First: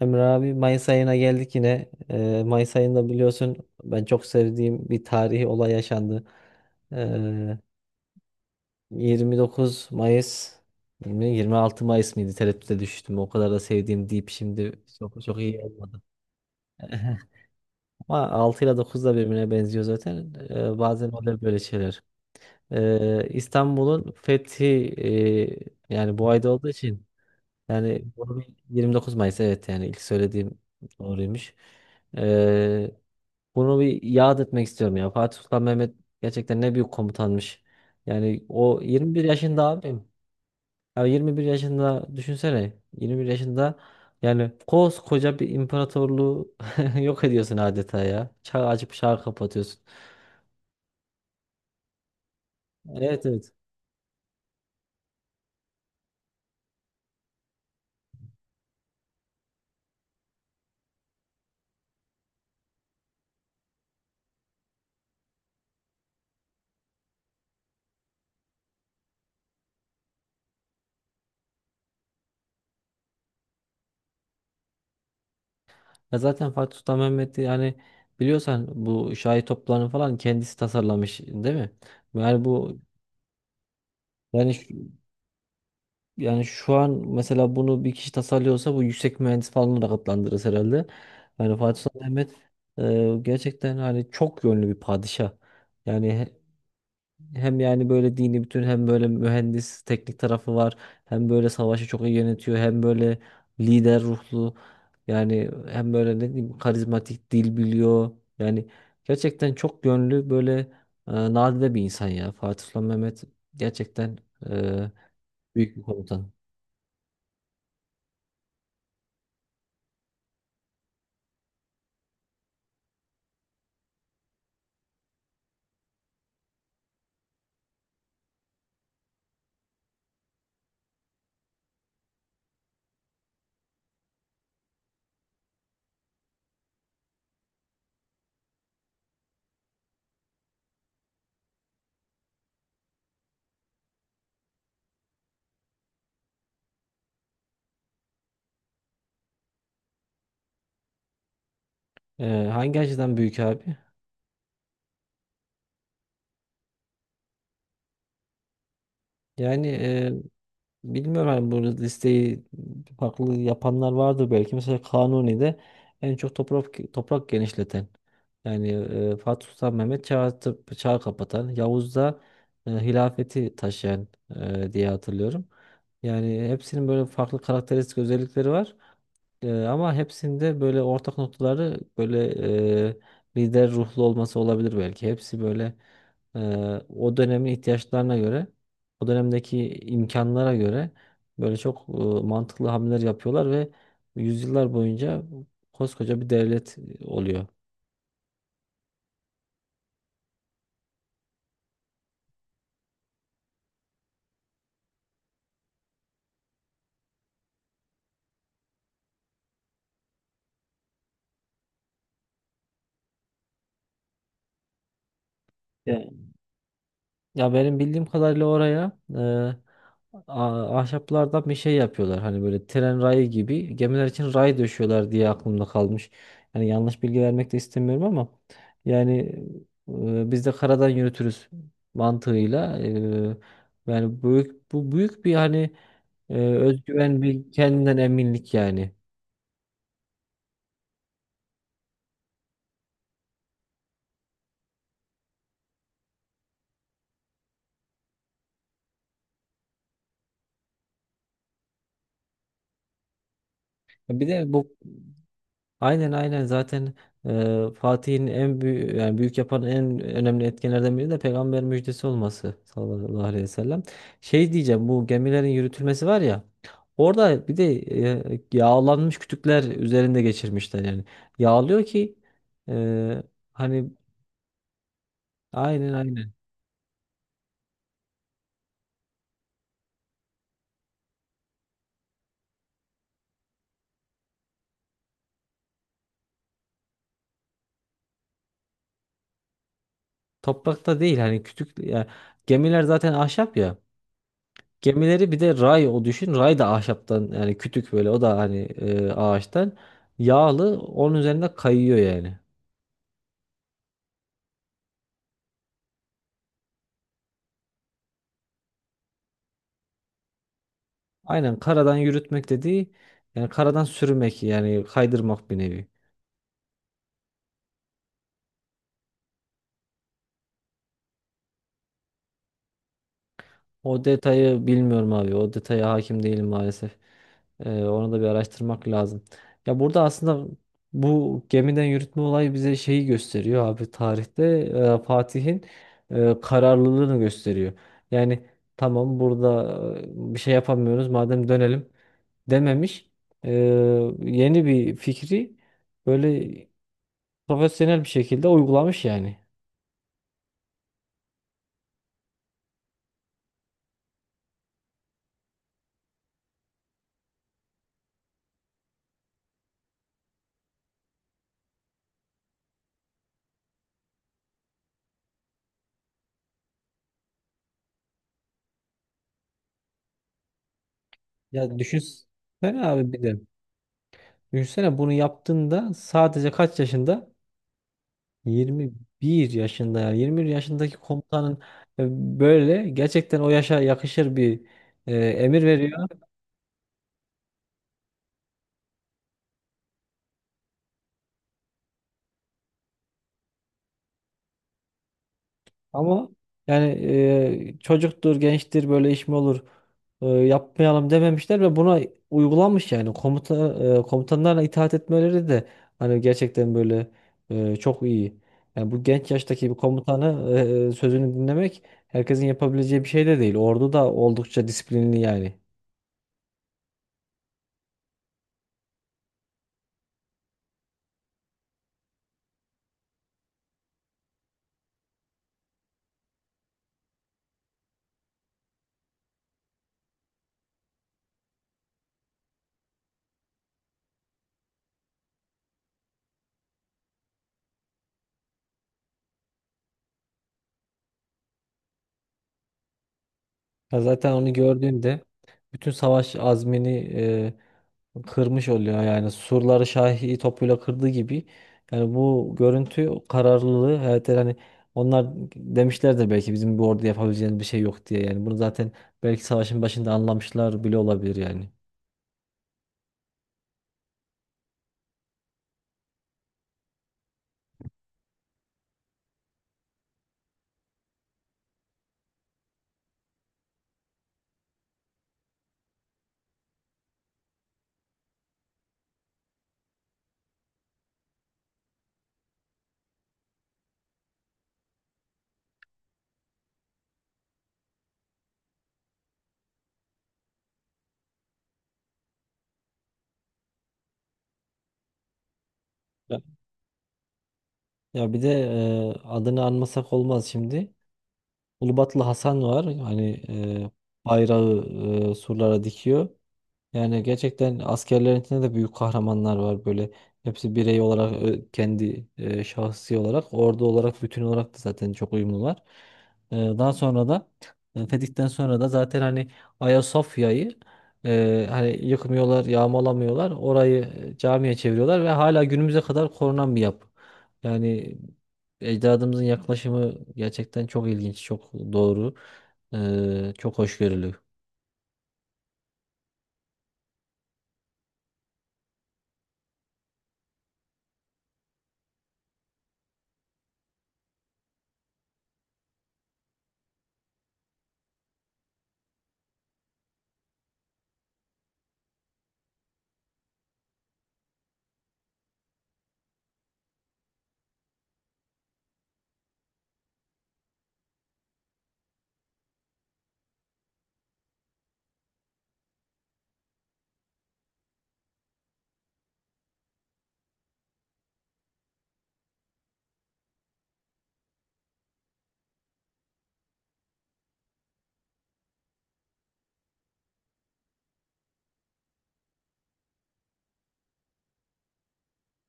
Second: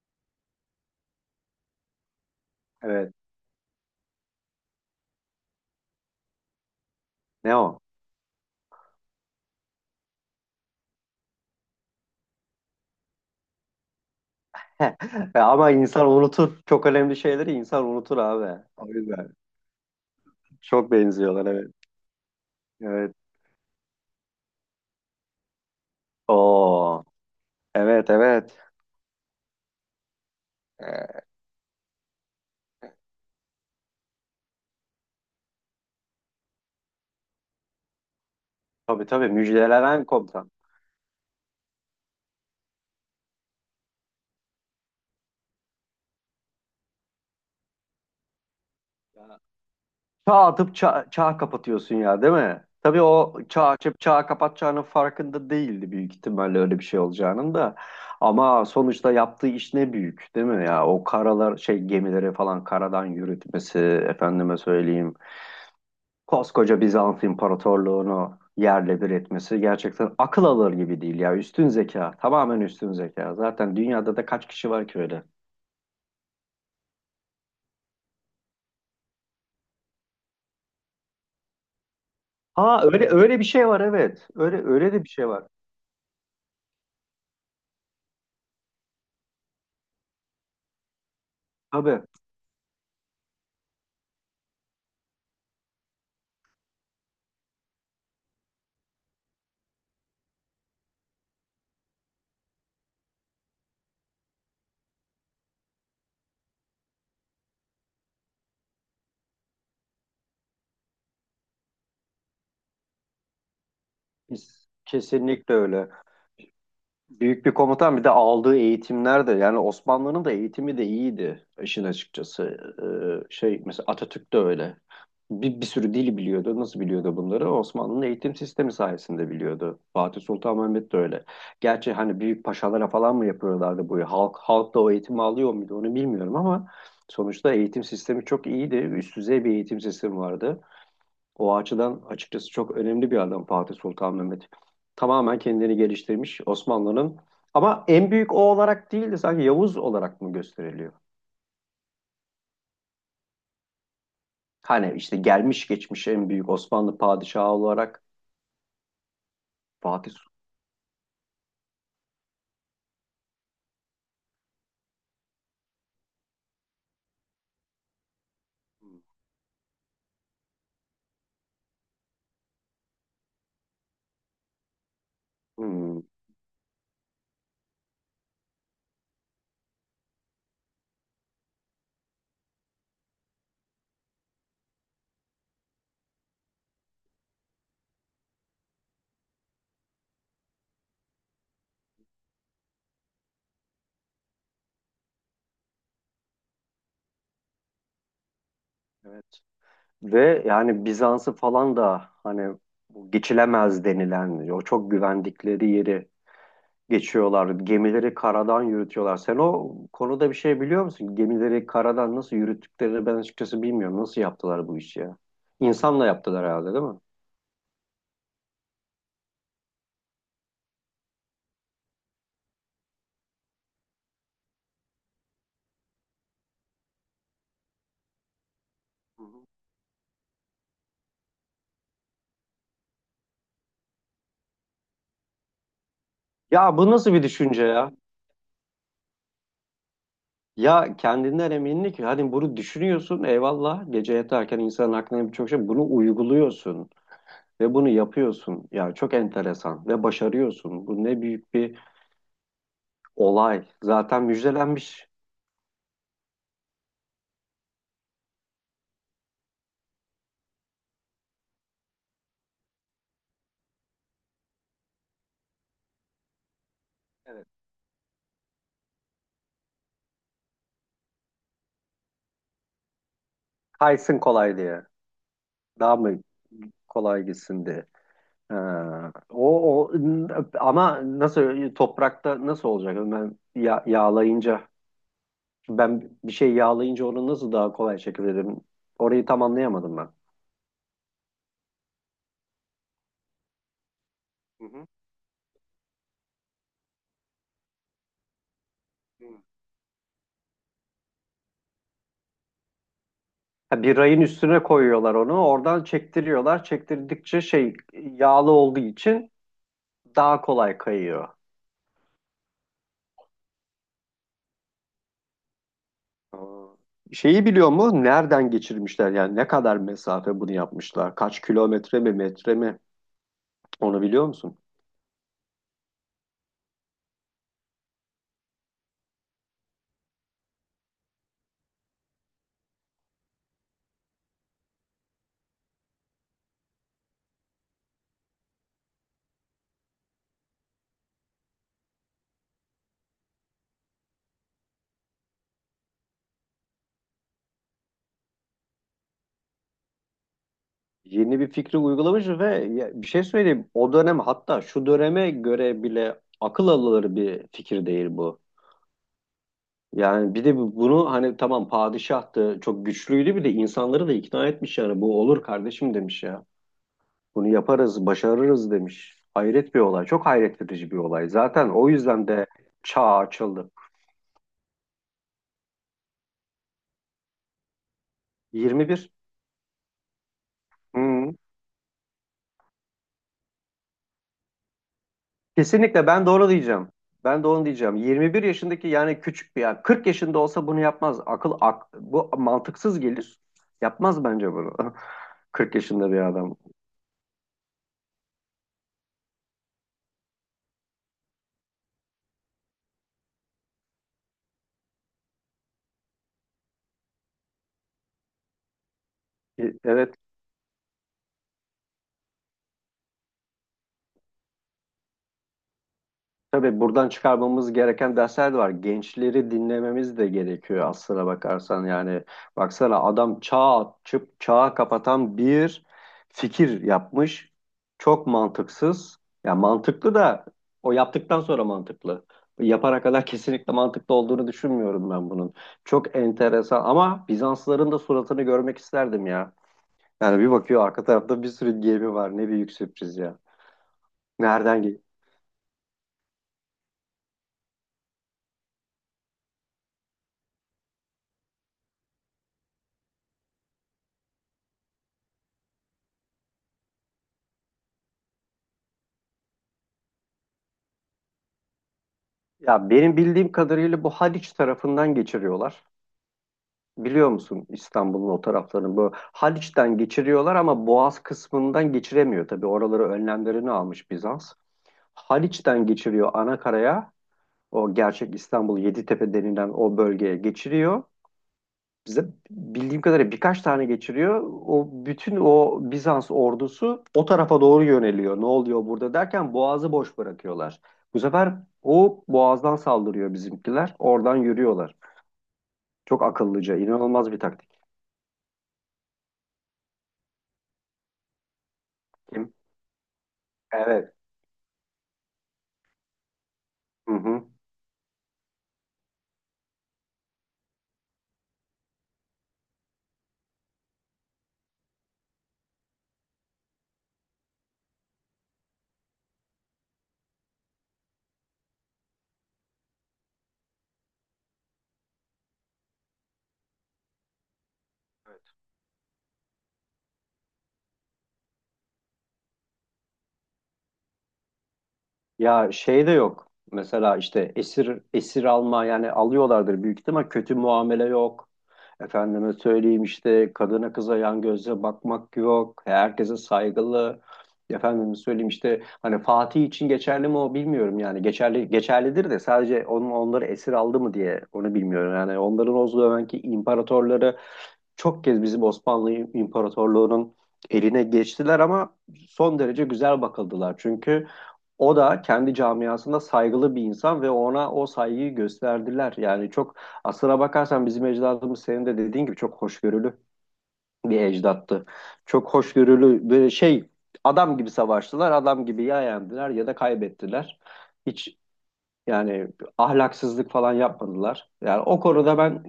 Emre abi Mayıs ayına geldik yine. Mayıs ayında Evet. biliyorsun ben çok sevdiğim bir tarihi olay yaşandı. Ne Ee, o? 29 Mayıs mi, 26 Mayıs mıydı? Tereddüte düştüm. O kadar da sevdiğim deyip şimdi çok çok iyi Ama olmadı. insan unutur. Çok önemli şeyleri insan unutur Ama abi. 6 ile O 9 da yüzden. birbirine benziyor zaten. Çok Bazen oluyor benziyorlar böyle evet. şeyler. Evet. İstanbul'un fethi yani bu ayda olduğu Oo. için. Yani Evet bunu bir evet. 29 Mayıs, evet, yani ilk söylediğim Ee, doğruymuş. Ee, bunu bir yad etmek istiyorum ya. Fatih Sultan Mehmet gerçekten ne büyük komutanmış. Yani o tabii 21 tabii yaşında abim. müjdelenen komutan. Ya 21 yaşında düşünsene. 21 yaşında yani koskoca bir imparatorluğu yok ediyorsun adeta ya. Çağ açıp çağ Ya, kapatıyorsun. çağ atıp çağ kapatıyorsun ya değil mi? Tabii Evet, o evet. çağ açıp çağ kapatacağının farkında değildi büyük ihtimalle öyle bir şey olacağının da. Ama sonuçta yaptığı iş ne büyük değil mi ya? O karalar şey gemileri falan karadan yürütmesi efendime söyleyeyim. Koskoca Bizans İmparatorluğunu yerle bir etmesi gerçekten akıl alır gibi değil ya. Üstün zeka, tamamen üstün zeka. Zaten dünyada da kaç kişi var ki öyle? Ya zaten Fatih Sultan Mehmet'i yani biliyorsan bu şahi toplarını falan kendisi tasarlamış değil mi? Yani bu. Ha öyle öyle bir şey var evet. Yani Öyle şu- öyle de bir şey var. yani şu an mesela bunu bir kişi tasarlıyorsa bu yüksek mühendis falan olarak adlandırırız herhalde. Yani Fatih Sultan Tabii Mehmet gerçekten hani çok yönlü bir padişah. Yani hem yani böyle dini bütün hem böyle mühendis teknik tarafı var. Hem böyle savaşı çok iyi yönetiyor. Hem böyle lider ruhlu. Yani hem böyle ne diyeyim karizmatik, dil biliyor. Yani gerçekten çok yönlü böyle nadide bir insan ya. Fatih Sultan Mehmet gerçekten biz e, kesinlikle büyük bir öyle. komutan. Büyük bir komutan bir de aldığı eğitimler de yani Osmanlı'nın da eğitimi de iyiydi işin açıkçası. Şey mesela Atatürk de öyle. Bir sürü dili biliyordu. Nasıl biliyordu bunları? Osmanlı'nın eğitim sistemi sayesinde biliyordu. Fatih Sultan Mehmet de öyle. Gerçi hani büyük paşalara falan mı yapıyorlardı bu? Halk da o eğitimi alıyor muydu onu bilmiyorum ama sonuçta eğitim sistemi çok iyiydi. Üst düzey bir eğitim sistemi vardı. O açıdan açıkçası çok önemli bir adam Fatih Sultan Mehmet. Tamamen kendini geliştirmiş Osmanlı'nın. Ama en büyük o olarak değil de sanki Yavuz olarak mı gösteriliyor? Hangi açıdan büyük abi? Hani işte gelmiş geçmiş en büyük Osmanlı padişahı olarak Yani Fatih Sultan. bilmiyorum, hani bu listeyi farklı yapanlar vardır belki. Mesela Kanuni'de en çok toprak genişleten. Yani Fatih Sultan Mehmet çağ kapatan. Yavuz'da hilafeti taşıyan diye hatırlıyorum. Hmm, Yani hepsinin böyle farklı karakteristik özellikleri var. Ama hepsinde böyle ortak noktaları böyle e, lider ruhlu olması olabilir belki. Hepsi böyle e, o dönemin ihtiyaçlarına göre, o dönemdeki imkanlara göre böyle çok mantıklı hamleler yapıyorlar ve yüzyıllar boyunca koskoca bir devlet oluyor. evet. Ve yani Bizans'ı falan da hani bu geçilemez denilen o çok güvendikleri yeri geçiyorlar. Gemileri karadan yürütüyorlar. Sen o konuda bir şey biliyor musun? Gemileri karadan nasıl yürüttüklerini ben açıkçası bilmiyorum. Nasıl yaptılar bu işi ya? İnsanla Yani. yaptılar herhalde değil mi? Ya benim bildiğim kadarıyla oraya ahşaplardan bir şey yapıyorlar. Hani böyle tren rayı gibi gemiler için ray döşüyorlar diye aklımda kalmış. Yani yanlış bilgi vermek de istemiyorum ama yani Hı hı. Biz de karadan yürütürüz mantığıyla, yani büyük, bu büyük bir hani Ya bu nasıl özgüven, bir bir düşünce ya? kendinden eminlik yani. Ya kendinden eminlik. Hani bunu düşünüyorsun eyvallah. Gece yatarken insanın aklına birçok şey. Bunu uyguluyorsun. Ve bunu yapıyorsun. Yani çok enteresan. Ve başarıyorsun. Bu ne büyük bir olay. Zaten Bir de bu. müjdelenmiş. Aynen aynen, zaten Fatih'in en büyük, yani büyük yapan en önemli etkenlerden biri de peygamber müjdesi olması, sallallahu aleyhi ve sellem. Şey diyeceğim, bu gemilerin yürütülmesi var ya, Evet. orada bir de yağlanmış kütükler üzerinde geçirmişler yani. Yağlıyor ki e, hani, Kaysın kolay diye. aynen Daha mı aynen. kolay gitsin diye. Ha, o ama nasıl toprakta nasıl olacak? Ben ya- yağlayınca ben bir şey yağlayınca onu nasıl daha kolay çekebilirim? Orayı tam anlayamadım ben. Toprakta değil hani, kütük yani, gemiler zaten ahşap ya. Hı hı. Gemileri bir de ray o düşün. Ray da ahşaptan, yani kütük böyle, o da hani Hı. ağaçtan, yağlı onun üzerinde kayıyor yani. Ha, bir rayın üstüne koyuyorlar onu. Oradan çektiriyorlar. Çektirdikçe şey yağlı olduğu için daha kolay kayıyor. Aynen, karadan yürütmek dediği yani karadan sürmek, yani kaydırmak bir nevi. Aa. Şeyi biliyor mu? Nereden geçirmişler? Yani ne kadar mesafe bunu yapmışlar? Kaç kilometre mi, metre mi? Onu O biliyor musun? detayı bilmiyorum abi. O detaya hakim değilim maalesef. Onu da bir araştırmak lazım. Ya, burada aslında bu gemiden yürütme olayı bize şeyi gösteriyor abi, tarihte Fatih'in kararlılığını gösteriyor. Yani tamam, burada bir şey yapamıyoruz, madem dönelim dememiş. E, yeni bir fikri böyle profesyonel bir şekilde uygulamış yani. Yeni bir fikri uygulamış ve ya bir şey söyleyeyim. O dönem hatta şu döneme göre bile akıl alır bir fikir değil bu. Yani bir de bu- bunu hani tamam padişahtı, çok güçlüydü bir de insanları da ikna etmiş yani bu olur kardeşim demiş ya. Bunu yaparız, başarırız demiş. Hayret bir olay. Çok hayret verici bir olay. Zaten Ya o yüzden de düşünsene abi çağ bir de. açıldı. Düşünsene bunu yaptığında sadece kaç yaşında? 21. 21 yaşında ya. 21 yaşındaki Hı. komutanın e, böyle gerçekten o yaşa yakışır bir emir Kesinlikle veriyor. ben doğru diyeceğim. Ben de onu diyeceğim. 21 yaşındaki yani küçük bir yani 40 yaşında olsa bunu yapmaz. Akıl ak, bu mantıksız gelir. Yapmaz bence bunu. 40 yaşında bir Ama adam. yani çocuktur, gençtir, böyle iş mi olur, yapmayalım dememişler ve buna uygulanmış yani komutanlarla, itaat etmeleri de hani gerçekten böyle çok iyi. Yani bu genç yaştaki bir Evet. komutanı sözünü dinlemek herkesin yapabileceği bir şey de değil. Ordu da oldukça disiplinli yani. Tabii buradan çıkarmamız gereken dersler de var. Gençleri dinlememiz de gerekiyor aslına bakarsan. Yani baksana adam çağ açıp çağı kapatan bir fikir yapmış. Çok mantıksız. Ya mantıklı da o yaptıktan sonra mantıklı. Yapana kadar kesinlikle mantıklı olduğunu düşünmüyorum ben bunun. Çok enteresan ama Bizansların da suratını görmek isterdim ya. Yani bir bakıyor arka tarafta bir sürü gemi var. Ne büyük sürpriz ya. Ya zaten onu Nereden? gördüğünde bütün savaş azmini kırmış oluyor yani, surları Şahi topuyla kırdığı gibi, yani bu görüntü, kararlılığı, evet hani onlar demişler de belki, bizim bu orada yapabileceğimiz bir şey yok diye, yani bunu zaten belki savaşın başında anlamışlar bile olabilir yani. Ya benim bildiğim kadarıyla bu Haliç tarafından geçiriyorlar. Biliyor musun İstanbul'un o taraflarını? Bu Haliç'ten geçiriyorlar ama Boğaz kısmından geçiremiyor tabii. Oraları önlemlerini almış Bizans. Haliç'ten geçiriyor ana karaya. O gerçek İstanbul, Yeditepe denilen o bölgeye geçiriyor bize, bildiğim kadarıyla birkaç tane geçiriyor. O bütün o Bizans ordusu o tarafa doğru yöneliyor. Ne oluyor burada derken boğazı boş bırakıyorlar. Bu sefer o boğazdan saldırıyor bizimkiler. Oradan yürüyorlar. Çok Ya, akıllıca, inanılmaz bir taktik. ya bir de adını anmasak olmaz şimdi. Ulubatlı Kim? Hasan var hani, Evet. e, bayrağı surlara dikiyor. Hı Yani hı. gerçekten askerlerin içinde de büyük kahramanlar var böyle. Hepsi birey olarak, kendi şahsi olarak, ordu olarak, bütün olarak da zaten çok uyumlular. Daha sonra da Fetih'ten sonra da zaten hani Ayasofya'yı hani yıkmıyorlar, yağmalamıyorlar. Orayı camiye çeviriyorlar ve hala günümüze kadar korunan bir yapı. Yani ecdadımızın yaklaşımı gerçekten çok ilginç, çok doğru, çok hoşgörülü. Ya şey de yok. Mesela işte esir esir alma yani alıyorlardır büyük ihtimal, kötü muamele yok. Efendime söyleyeyim işte kadına kıza yan gözle bakmak yok. Herkese saygılı. Efendime söyleyeyim işte hani Fatih için geçerli mi o bilmiyorum yani. Geçerli geçerlidir de sadece onun onları esir aldı mı diye onu bilmiyorum. Yani onların o zamanki imparatorları çok kez bizim Osmanlı İmparatorluğu'nun eline geçtiler ama son derece güzel bakıldılar. Çünkü o da kendi camiasında saygılı bir insan ve ona o saygıyı gösterdiler. Yani çok aslına bakarsan bizim ecdadımız senin de dediğin gibi çok hoşgörülü bir ecdattı. Çok hoşgörülü böyle şey, adam gibi savaştılar, adam gibi ya yendiler ya da kaybettiler. Hiç yani ahlaksızlık falan yapmadılar. Yani o konuda ben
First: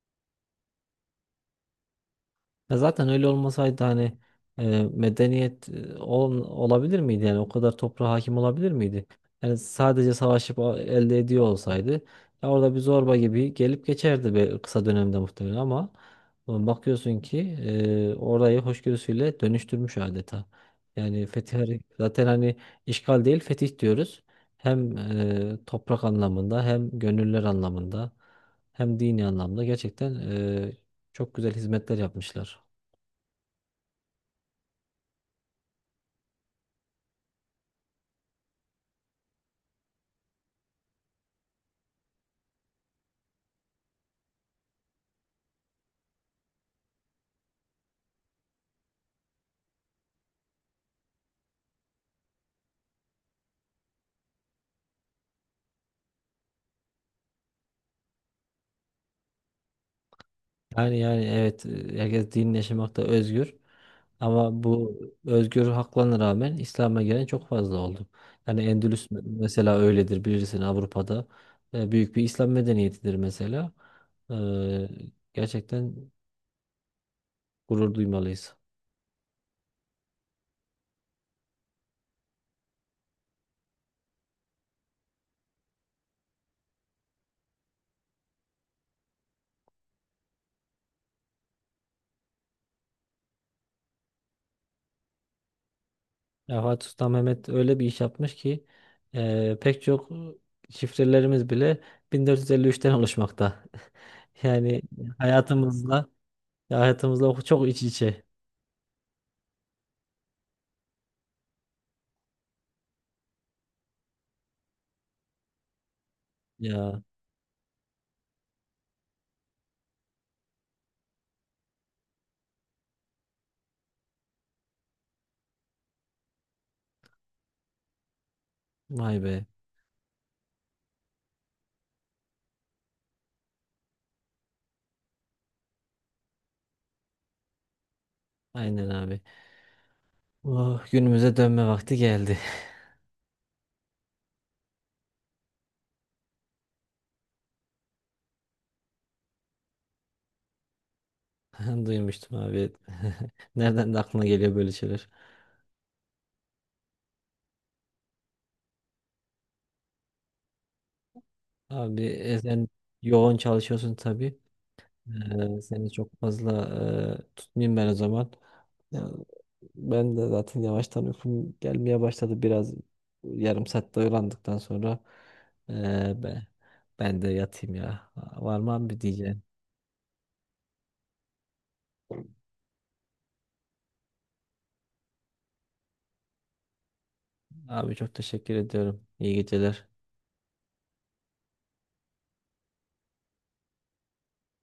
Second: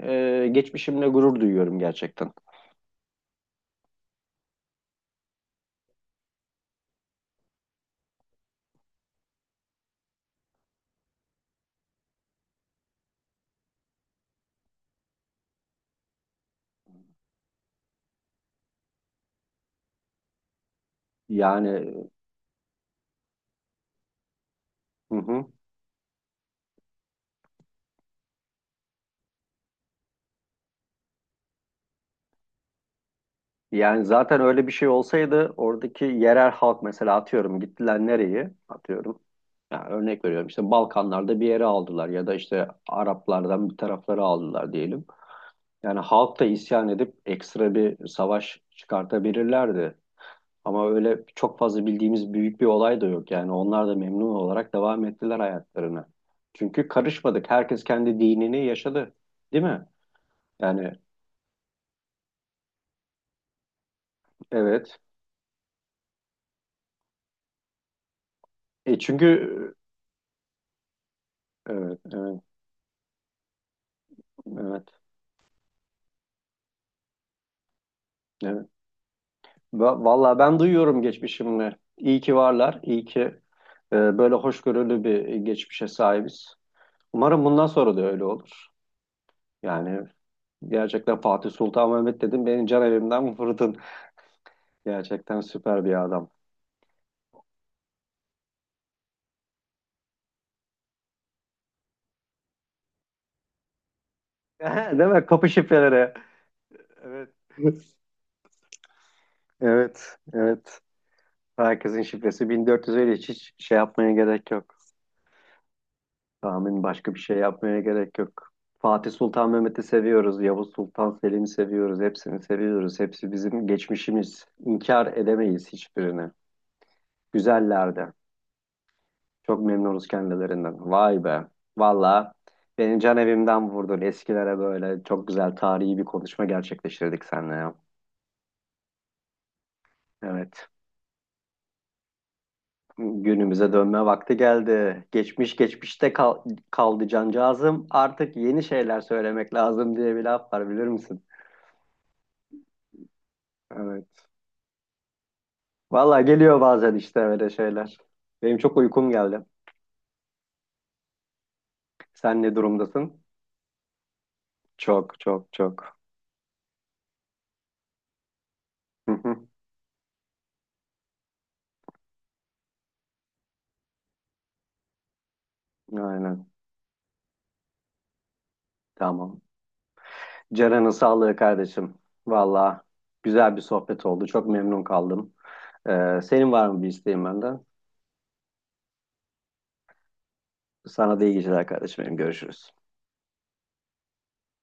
geçmişimle gurur duyuyorum gerçekten. Ya zaten öyle olmasaydı hani medeniyet olabilir miydi, yani o kadar toprağa hakim olabilir miydi? Yani sadece savaşıp elde ediyor olsaydı ya, orada bir zorba gibi gelip geçerdi be, kısa dönemde muhtemelen, ama bakıyorsun ki orayı hoşgörüsüyle dönüştürmüş adeta. Yani Zaten hani işgal değil fetih diyoruz. Hem hı hı. Toprak anlamında, hem gönüller anlamında, hem dini anlamda gerçekten çok güzel hizmetler yapmışlar. Yani zaten öyle bir şey olsaydı oradaki yerel halk mesela atıyorum gittiler nereye atıyorum. Yani örnek veriyorum işte Balkanlarda bir yere aldılar ya da işte Araplardan bir tarafları aldılar diyelim. Yani halk da isyan edip ekstra bir savaş çıkartabilirlerdi. Ama öyle çok fazla bildiğimiz büyük bir olay da yok. Yani onlar da memnun olarak devam ettiler hayatlarına. Çünkü karışmadık. Herkes kendi dinini yaşadı. Değil mi? Yani Yani evet, herkes din yaşamakta özgür, ama bu evet. özgür haklarına rağmen İslam'a gelen çok fazla oldu. Yani E Endülüs çünkü mesela öyledir bilirsin, Avrupa'da. Evet, Büyük bir evet, İslam medeniyetidir mesela. evet, E, gerçekten gurur duymalıyız. evet. Va- Vallahi ben duyuyorum geçmişimle. İyi ki varlar. İyi ki böyle hoşgörülü bir geçmişe sahibiz. Umarım bundan sonra da öyle olur. Yani gerçekten Fatih Sultan Mehmet dedim. Benim can evimden vurdun. Gerçekten süper bir adam. Ya Fatih Sultan Mehmet öyle bir iş yapmış ki pek çok şifrelerimiz bile 1453'ten oluşmakta. Yani Değil mi? Kapı hayatımızla şifreleri. Evet. hayatımızla çok iç içe. Evet, evet. Herkesin şifresi 1400, öyle hiç şey yapmaya gerek yok. Tahmin, Ya başka bir şey yapmaya gerek yok. Fatih Sultan Mehmet'i seviyoruz, Yavuz Sultan Selim'i seviyoruz, hepsini seviyoruz. Hepsi bizim geçmişimiz. İnkar edemeyiz hiçbirini. Güzellerdi. vay be. Çok memnunuz kendilerinden. Vay be. Valla beni can evimden vurdun. Eskilere böyle çok güzel tarihi bir konuşma gerçekleştirdik seninle ya. Aynen abi. Evet. Oh, günümüze dönme vakti geldi. Günümüze dönme vakti geldi. Geçmiş geçmişte kaldı cancağızım. Artık yeni şeyler söylemek lazım diye bir laf var bilir misin? Duymuştum abi. Nereden de aklına Evet. geliyor böyle şeyler? Valla geliyor bazen işte öyle şeyler. Benim çok uykum geldi. Abi Sen ne sen durumdasın? yoğun çalışıyorsun tabii. Çok çok Seni çok. çok fazla tutmayayım ben o zaman. Ya, Hı hı. ben de zaten yavaştan uykum gelmeye başladı. Biraz yarım saatte uyandıktan sonra e, be, Aynen. ben de yatayım ya. Var mı abi Tamam. diyeceğim. Ceren'in sağlığı kardeşim. Valla güzel bir sohbet oldu. Çok memnun kaldım. Senin var mı bir isteğin benden? Abi çok teşekkür ediyorum. İyi geceler. Sana da iyi geceler kardeşim benim. Görüşürüz.